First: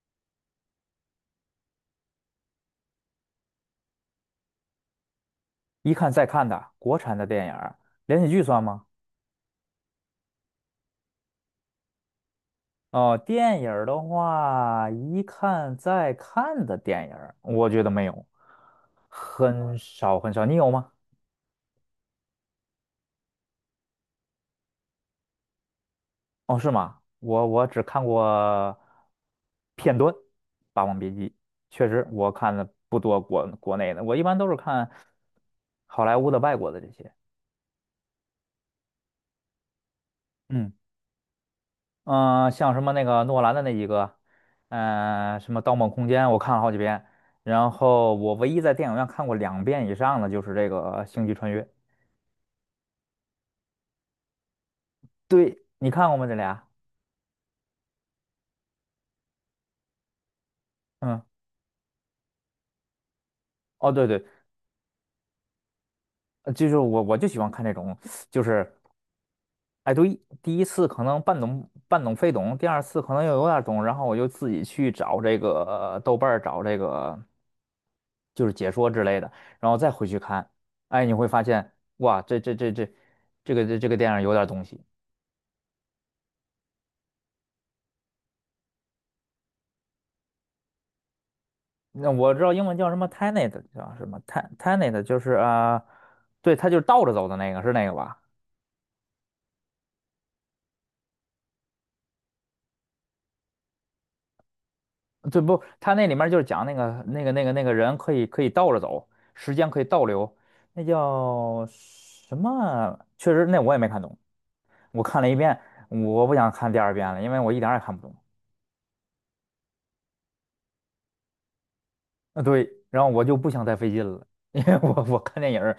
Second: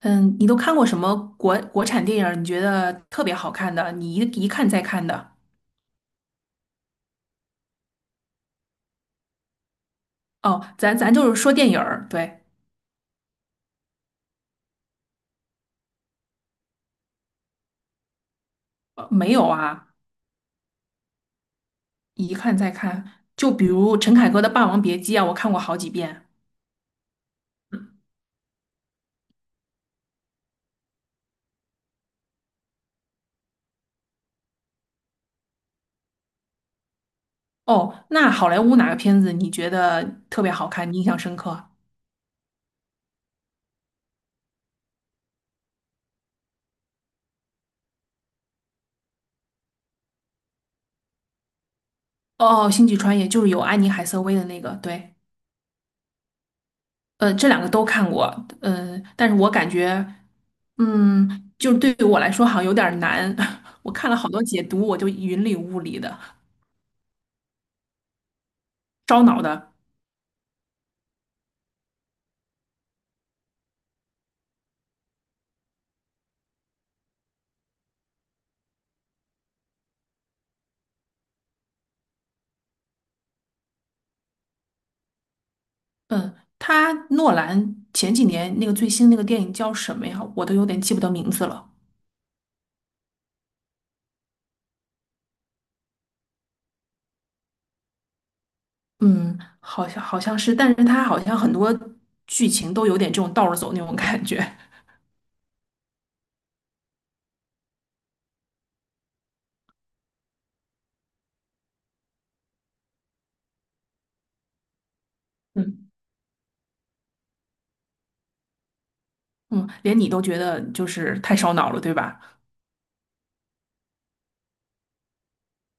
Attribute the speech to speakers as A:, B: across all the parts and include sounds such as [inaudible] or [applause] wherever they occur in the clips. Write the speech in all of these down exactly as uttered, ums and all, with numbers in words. A: 嗯，你都看过什么国国产电影儿你觉得特别好看的，你一一看再看的？
B: 一看再看的国产的电影儿，连续剧算吗？
A: 哦，咱咱就是说电影儿对，
B: 哦，电影儿的话，一看再看的电影儿，我觉得没有，
A: 呃没有
B: 很
A: 啊，
B: 少很少。你有吗？
A: 一看再看。就比如陈凯歌的《霸王别姬》啊，我看过好几遍。
B: 哦，是吗？我我只看过片段《霸王别姬》，确实我看的不多国国内的，我一般都是看好莱坞的、外国的这些。
A: 哦，那好莱坞哪个片子你觉得特别好
B: 嗯。
A: 看，你印象深刻？
B: 嗯、呃像什么那个诺兰的那几个，嗯、什么《盗梦空间》，我看了好几遍。然后我唯一在电影院看过两遍以上的就是这个呃星际穿越》。
A: 哦，《星际穿越》就是有安妮海瑟薇的那个，对，
B: 对，你看过吗？这俩？
A: 呃，这两个都看过，嗯、但是我感觉，
B: 嗯，
A: 嗯，就是对于我来说好像有点儿难，[laughs] 我
B: 哦，对
A: 看
B: 对，
A: 了
B: 呃
A: 好多解读，我就云里雾里的。
B: 就是我我就喜欢看这种，就是，
A: 烧脑的。
B: 哎，对，第一次可能半懂半懂非懂，第二次可能又有点儿懂，然后我就自己去找这个呃豆瓣儿找这个就是解说之类的，然后再回去看，哎，你会发现哇，这这这这这个这这个电影有点儿东西。
A: 嗯，他诺兰前几年那个最新那个电影叫什么呀？我都有点记不得名字了。
B: 那我知道英文叫什么 Tenet，叫什么 Ten Tenet，就是啊、呃对，他就是倒着走的那个，是那个吧？
A: 嗯，好像好像是，但是他好像很多剧情都有点这种倒着走那种感觉。
B: 对，不，他那里面就是讲那个那个那个那个人可以可以倒着走，时间可以倒流，那叫什么？确实，那我也没看懂，我看了一遍，
A: 嗯
B: 我不想看第二遍了，因为我一点儿也看不懂。
A: [laughs] 嗯，连你都觉得就是太烧脑了，对吧？
B: 啊，对，然后我就不想再费劲了，[laughs] 因为我我看电影儿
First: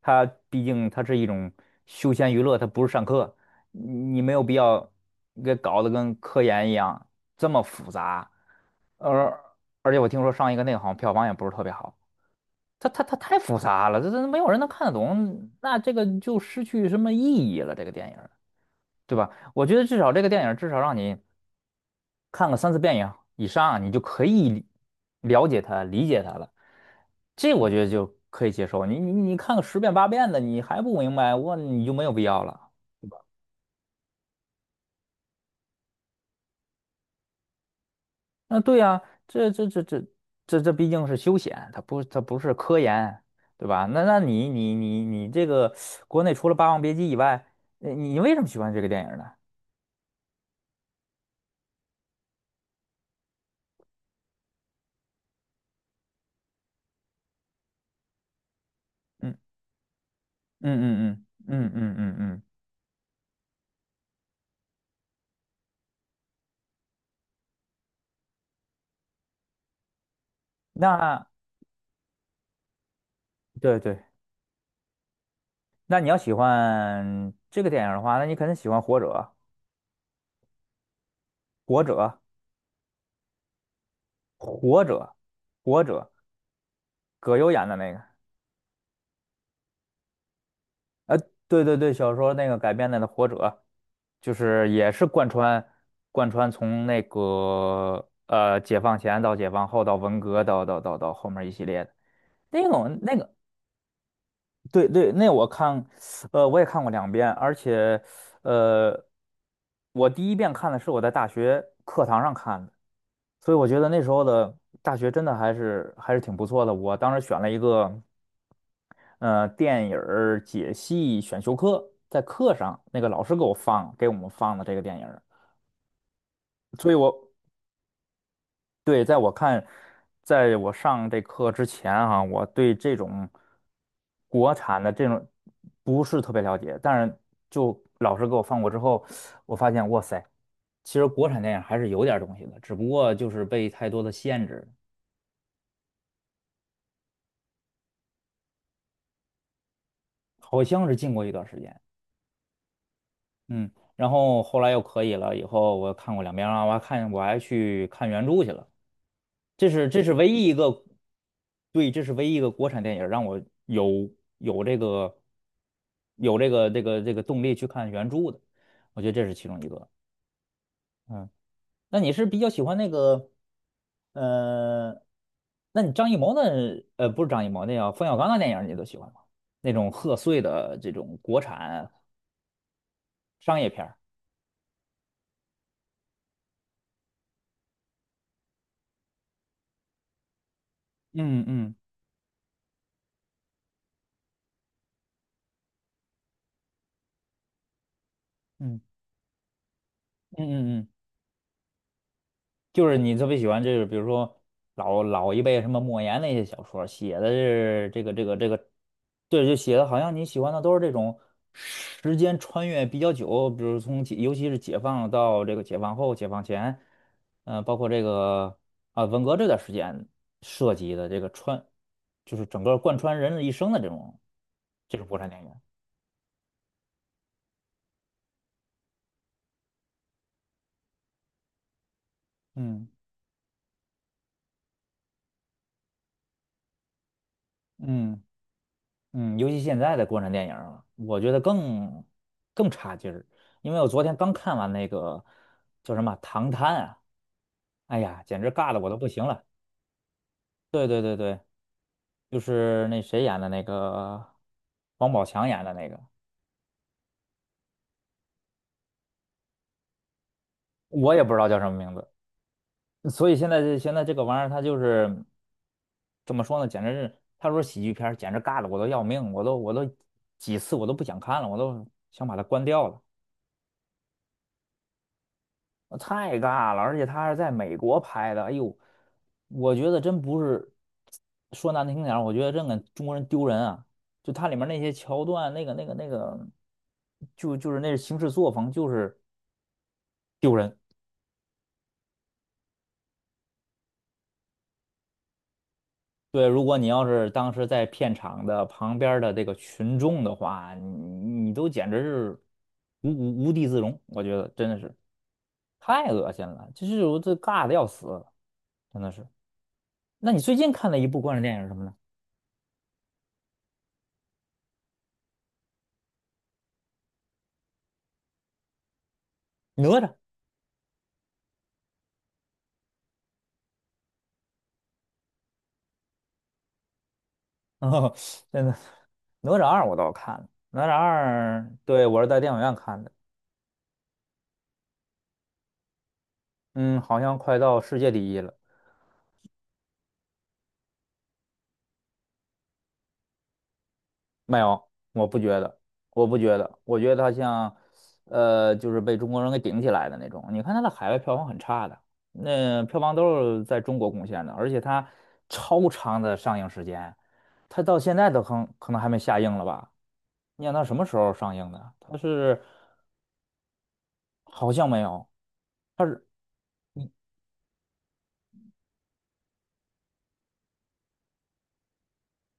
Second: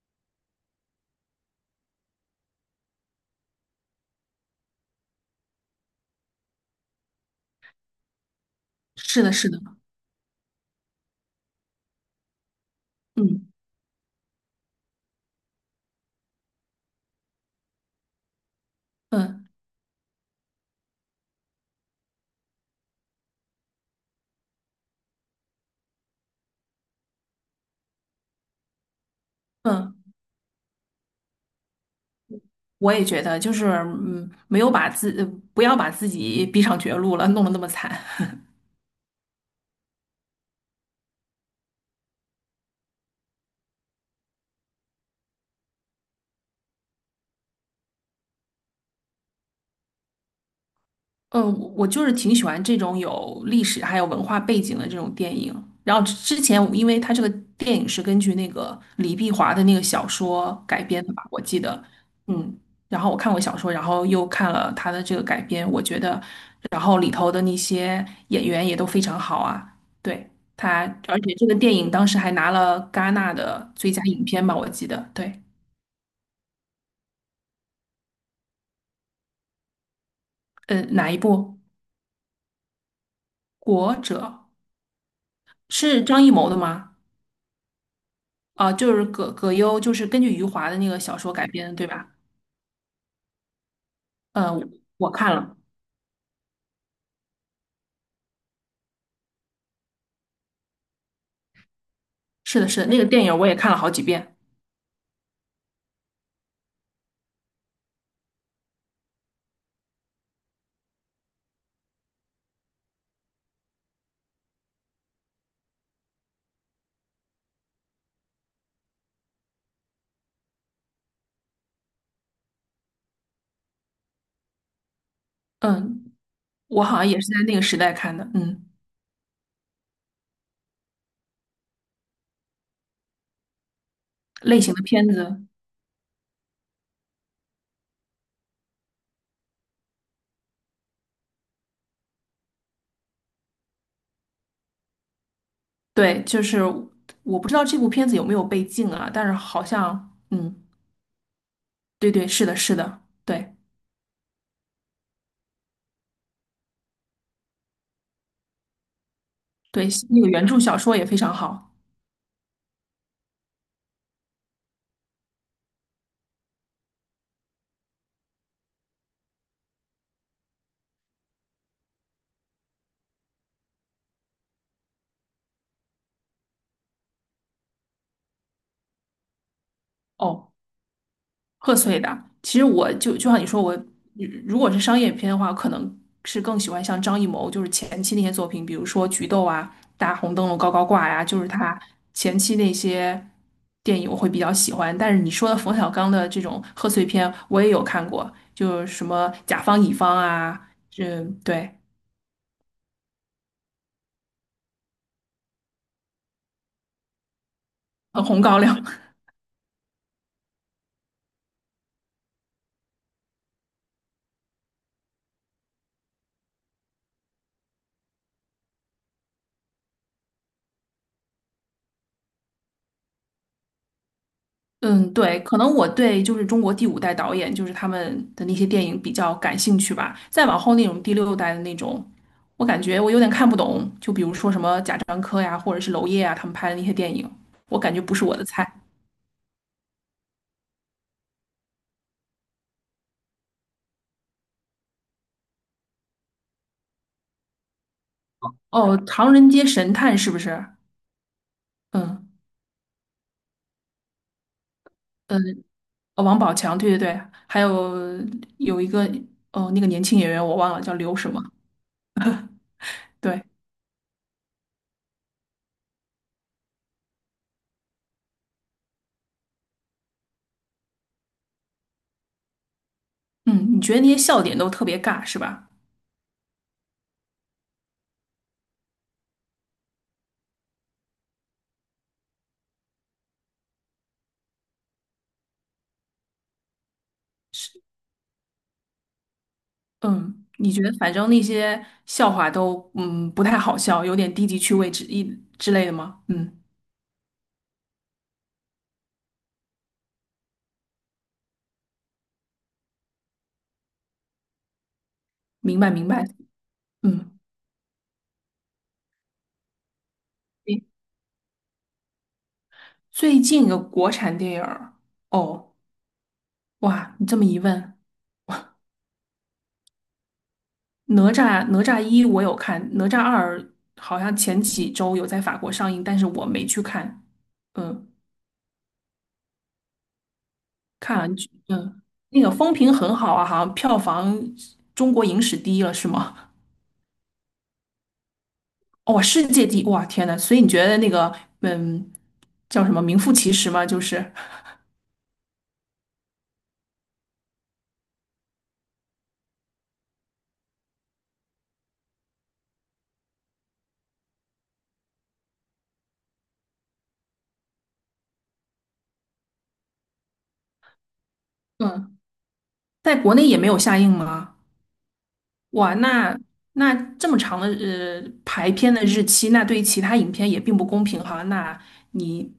B: 它毕竟它是一种休闲娱乐，它不是上课，你没有必要给搞得跟科研一样这么复杂，
A: 是的，
B: 而
A: 是的。
B: 而且我听说上一个那个好像票房也不是特别好，它它它太
A: 嗯
B: 复杂了，这这没有人能看得懂，那这个就失去什么意义了，这个电影儿对吧？
A: 嗯
B: 我觉得至少这个电影儿至少让你，看个三四遍以以上啊，你就可以了解它、理解它了。这我觉得就可以接受。你你你看个十遍
A: 嗯，
B: 八遍的，你还不明白，我你就没有必要了。
A: 我也觉得，就是嗯，没有把自呃不要把自己逼上绝路了，弄得那么惨。
B: 那对呀，这这这这这这毕竟是休闲，它不它不是科研，对吧？那那你你你你这个国内除了《霸王别姬》以外，呃你为什么喜欢这个电影呢？
A: 嗯，我我就是挺喜欢这种有历史还有文化背景的这种电影。然后之之前我因为它这个电影是根据那个李碧
B: 嗯
A: 华的那个小说改编的
B: 嗯
A: 吧，
B: 嗯
A: 我
B: 嗯
A: 记
B: 嗯
A: 得，
B: 嗯嗯嗯，
A: 嗯。然后我看过小说，然后又看了他的这个改编，我觉得，然后里头的那些演员也都非常好啊。对，他，而
B: 那
A: 且这个电影当时还拿了戛纳的
B: 对
A: 最佳
B: 对，
A: 影片吧，我记得。对，
B: 那你要喜欢这个电影的话，那你肯定喜欢《活着》。
A: 呃，哪一部？
B: 活着
A: 《国者》
B: 活着》，《活着》，
A: 是张艺谋的吗？
B: 葛优演的那个，
A: 啊、就是葛葛优，就是根据余华的那个小
B: 呃，
A: 说改
B: 对
A: 编的，
B: 对
A: 对
B: 对，
A: 吧？
B: 小说那个改编的那《活着》，就是
A: 嗯、
B: 也是
A: 我
B: 贯
A: 看了，
B: 穿贯穿从那个呃解放前到解放后到文革到到到到后面一系列的
A: 是
B: 那
A: 的，是的，那
B: 种
A: 个
B: 那
A: 电
B: 个，
A: 影我也看了好几遍。
B: 对对，那我看，呃，我也看过两遍，而且呃，我第一遍看的是我在大学课堂上看的。所以我觉得那时候的大学真的还是还是挺不错的。我当时选了一个，呃电影儿解析选修课，在课上那个老师给我放给我们放的这个电影儿，
A: 嗯，我
B: 所以
A: 好像也
B: 我
A: 是在那个时代看的。嗯，
B: 对在我看，在我上这课之前啊，我对这种国
A: 类型的
B: 产的这
A: 片
B: 种
A: 子，
B: 不是特别了解，但是就老师给我放过之后，我发现哇塞，其实国产电影还是有点儿东西的，只不过就是被太多的限制，
A: 对，就是我不知道这部片子有没有被禁啊，但是好像，嗯，
B: 好像是禁过一段时间。
A: 对对，是的，是的，对
B: 嗯，然后后来又可以了，以后我看过两遍了，我还看我还去看原著去了。这是
A: 对，
B: 这是
A: 那
B: 唯
A: 个
B: 一
A: 原
B: 一
A: 著小
B: 个，
A: 说也非常好。
B: 对，这是唯一一个国产电影让我有有这个有这个这个这个动力去看原著的，我觉得这是其中一个。嗯，那你是比较喜欢那个，呃，那你张艺谋的，呃，不是张艺谋，那叫冯小刚的电影你都喜欢吗？那种贺岁
A: 哦。
B: 的这种国
A: 贺
B: 产
A: 岁的。其实我就就像你
B: 商
A: 说，
B: 业
A: 我
B: 片儿。
A: 如果是商业片的话，可能是更喜欢像张艺谋，就是前期那些作品，比如说《菊豆》啊、《大红灯笼高高挂》呀，就
B: 嗯
A: 是
B: 嗯
A: 他前期那些电影我会比较喜欢。但是你说的冯小刚的这种贺岁片，我也有看过，
B: 嗯。
A: 就是什么《甲方乙方》
B: 嗯
A: 啊，
B: 嗯嗯，
A: 这对，
B: 就是你特别喜欢这个，比如说老老一辈什么莫言那些小说写的是这个
A: 呃
B: 这个
A: 《红
B: 这
A: 高
B: 个，
A: 粱》
B: 对，就写的好像你喜欢的都是这种时间穿越比较久，比如从解尤其是解放到这个解放后、解放前，嗯，包括这个啊文革这段时间涉及的这个穿，就是整个贯穿人的一生的这种这种
A: 嗯，
B: 国产电
A: 对，可
B: 影。
A: 能我对就是中国第五代导演，就是他们的那些电影比较感兴趣吧。再往后那种第六代的那种，我感
B: 嗯
A: 觉我有点看不懂。就比如说什么贾樟柯呀，或者是娄烨啊，他们拍的那些电影，我感觉不
B: 嗯。
A: 是我的菜。
B: 嗯，尤其现在的国产电影儿啊我觉得更更差劲儿，因为我昨天刚看完那个叫什么《唐探》啊，哎呀，简直尬的我都
A: 哦，
B: 不行
A: 《唐
B: 了。
A: 人街神探》是不是？
B: 对对对对，
A: 嗯
B: 就是那谁演的那个，王宝
A: 嗯，
B: 强演的那个，
A: 呃王宝强，对对对，还有有一个哦，那个年轻演员我忘了叫
B: 我
A: 刘
B: 也
A: 什
B: 不知
A: 么。
B: 道叫什么名字。所以
A: 对，
B: 现在这现在这个玩意儿，它就是怎么说呢？简直是他说喜剧片儿简直尬的我都要命，我都我都几次我都不想看了，我都想把它关掉了。
A: 嗯，你觉得那些笑点都特别尬是吧？
B: 太尬了，而且他是在美国拍的，哎呦，我觉得真不是说难听点儿我觉得真给中国人丢人啊！就它里面那些桥段，那个那个那个，就就是那行事作风就是
A: 嗯，
B: 丢
A: 你
B: 人。
A: 觉得反正那些笑话都嗯不太好笑，有点低级趣味之一之类的吗？
B: 对，
A: 嗯，
B: 如果你要是当时在片场的旁边儿的这个群众的话，你你都简直是无无无地自容，我觉得真的是
A: 明白
B: 太
A: 明白。
B: 恶心了，就是我这
A: 嗯，
B: 尬的要死，真的是。那你最近
A: 诶
B: 看的一部关于电影是什么呢？
A: 最近的国产电影儿，哦，哇，你这么一问，
B: 哪吒。
A: 哪吒哪吒一我有看，哪吒二好像前几周有在法国上映，但是我没去看。
B: [laughs]
A: 嗯，
B: 哦，真的，哪吒二我倒是看了，哪吒
A: 看完
B: 二，
A: 嗯，
B: 对，我是在
A: 那个
B: 电影
A: 风
B: 院
A: 评
B: 看的，
A: 很好啊，好像票房中国影史第一了，是吗？
B: 嗯，好像快到世界第一了，
A: 哦，世界第一，哇，天呐，所以你觉得那个，嗯，叫什么名副其实吗？就是，
B: 没有，我不觉得，我不觉得，我觉得它像，呃，就是被中国人给顶起来的那种。你看它的海外票房很差的，那票房都是在中国贡献的，而且它超长的上映时间，它到现在都可能可能还没下映了吧？你想它什么时候上映的？
A: 嗯，
B: 它是
A: 在国内也没有下映吗？
B: 好像没有。
A: 哇，
B: 是。
A: 那那这么长的呃排片的日期，那对于其他影片也并不公平哈。那你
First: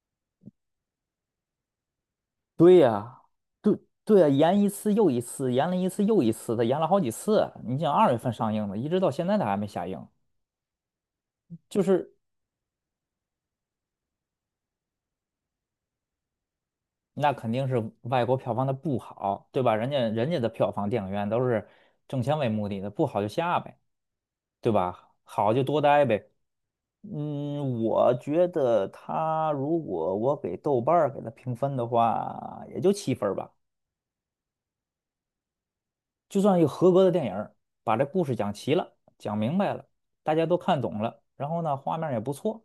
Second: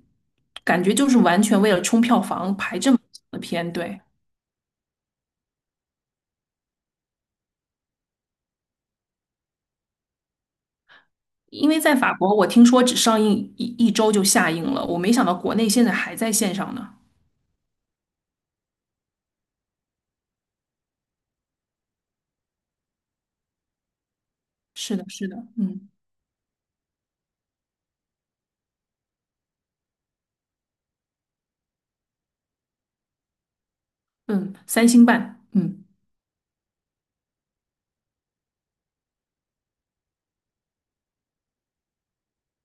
A: 感觉就是完全为了冲票房
B: 对
A: 排这么
B: 呀，
A: 长的片，
B: 对
A: 对？
B: 对呀，延一次又一次，延了一次又一次他延了好几次。你想二月份上映的，一直到现在他还没下映，
A: 因为
B: 就
A: 在
B: 是
A: 法国，我听说只上映一一周就下映了，我没想到国内现在还在线上呢。
B: 那肯定是外国票房它不好，对吧？人家人家的票房电影院都是挣钱为目的的，不好就下呗，对
A: 是的，
B: 吧？
A: 是的，
B: 好就多
A: 嗯
B: 待呗。嗯，我觉得他如果我给豆瓣儿给他评分的话，也就七分儿吧。
A: 嗯，三星半，嗯。
B: 就算一个合格的电影儿把这故事讲齐了，讲明白了，大家都看懂了，然后呢，画面儿也不错，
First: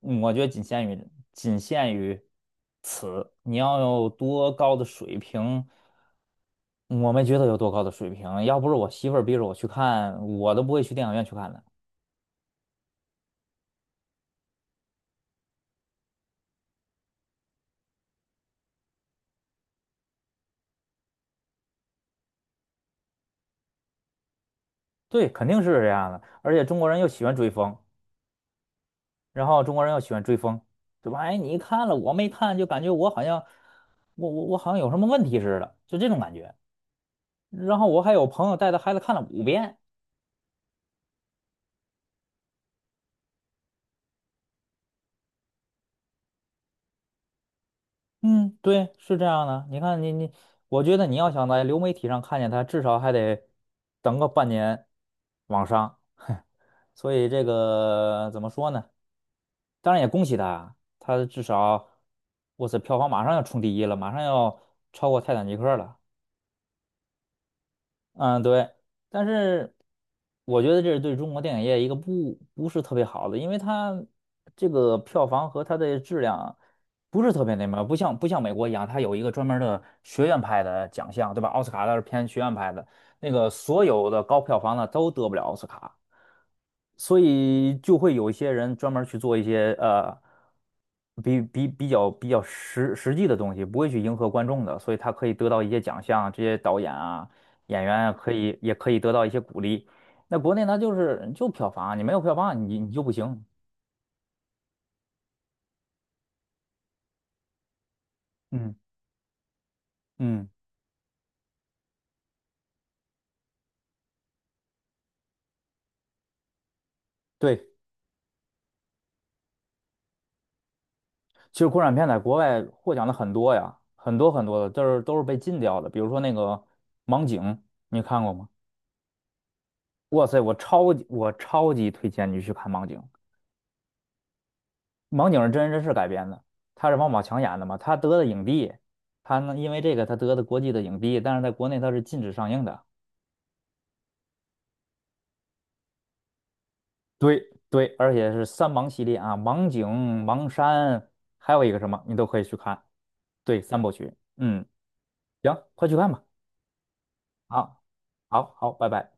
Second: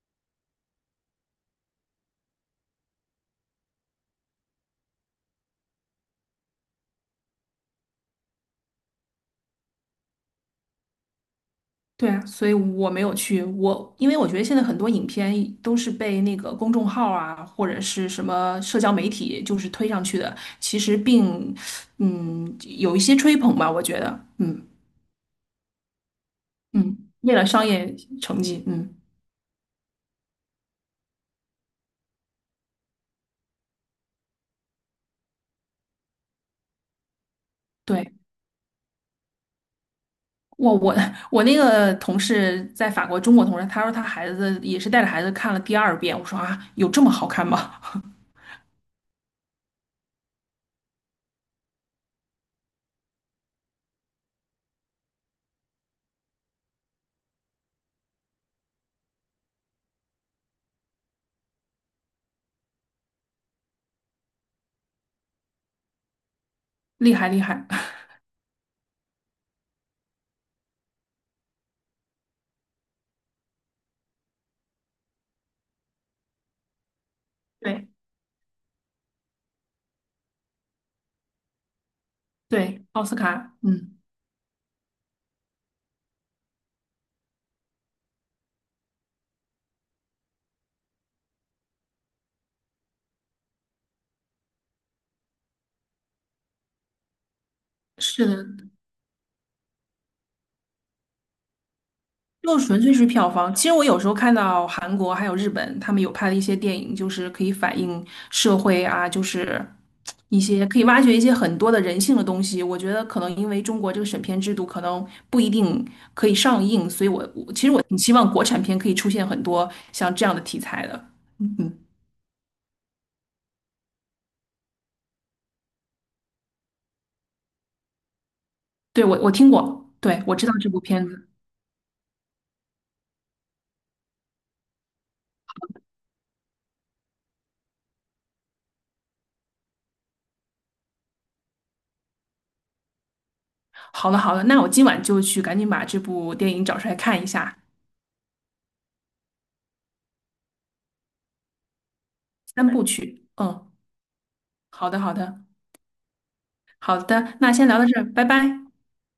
B: 嗯我觉得仅限于仅限于你要有多高的水平，我没觉得有多高的水平，要不是我媳妇儿逼着我去看，我都不会去电影院去看的。
A: 对啊，所以我没有去。我因为我觉得现在很多影片都是被那个公众号啊，或者是什么社交媒体就是推上去的，其实并嗯有一些吹捧吧，我觉得，嗯
B: 对，肯定是这样的，而且中国人又
A: 嗯，
B: 喜欢
A: 为了
B: 追
A: 商
B: 风，
A: 业成绩，嗯，
B: 然后中国人又喜欢追风，对吧？哎，你看了我没看，就感觉我好像我我我好像有什么问题似的，就这种感觉。然后我还
A: 对。
B: 有朋友带着孩子看了五遍。
A: 我我 [laughs] 我那个同事在法国，中国同事，他说他孩子也是带着孩子看了第二遍。我说啊，有这么好看吗？
B: 嗯，对，是这样的。你看你你，我觉得你要想在流媒体上看见他，至少还得等个半年往上。[laughs] 所以这个怎么说呢？当然也恭喜他，他至少，哇塞，票房马上要冲第一了，马上要超过《泰坦尼克》了。
A: [laughs] 厉害厉害，[laughs]
B: 嗯，对，但是我觉得这是对中国电影业一个不不是特别好的，因为它这个票房和它的质量不是特别那么，
A: 对
B: 不像不像美国一样，它有一个专门儿的学院派的奖项，对吧？奥斯卡它是偏学院派
A: 对，
B: 的，
A: 奥斯
B: 那个
A: 卡，
B: 所
A: 嗯，
B: 有的高票房的都得不了奥斯卡，所以就会有一些人专门儿去做一些呃比比比较比较实实际的东西，不会去迎合观众的，所以他可以得到一些奖项，这些导演啊。演员
A: 是
B: 可
A: 的，
B: 以也可以得到一些鼓励。那国内呢，就是就票房啊，你没有票
A: 就
B: 房，你
A: 纯
B: 你
A: 粹
B: 就
A: 是
B: 不
A: 票
B: 行。
A: 房。其实我有时候看到韩国还有日本，他们有拍的一些电影，就是可以反映社
B: 嗯
A: 会啊，就是一
B: 嗯，
A: 些可以挖掘一些很多的人性的东西。我觉得可能因为中国这个审片制度可能不一定可以上映，所以我我其
B: 对，
A: 实我挺希望国产片可以出现很多像这样的题材的。嗯
B: 其实
A: 嗯，
B: 国产片在国外获奖的很多呀，很多很多的，就是都是被禁掉的。比如说那个《盲井》，你看过吗？
A: 对，我我听过，对，
B: 哇
A: 我
B: 塞，
A: 知道
B: 我
A: 这部
B: 超级
A: 片子。
B: 我超级推荐你去看《盲井》，《盲井》是真人真事改编的，他是王宝强演的嘛，他得的影帝，他呢因为这个他得的国际的影帝，但是在国内他是禁止上映的。
A: 好了好了，那我今晚就去赶紧把这部电影找出来看一
B: 对
A: 下，
B: 对，而且是三盲系列啊，盲井、盲山，还有一个什么，你都可以去
A: 三
B: 看。
A: 部曲。
B: 对，
A: 嗯，
B: 三部曲。嗯，
A: 好的好的。
B: 行，快去看吧。
A: 好的，那先聊
B: 好，
A: 到这儿，拜
B: 好，
A: 拜。
B: 好，拜拜。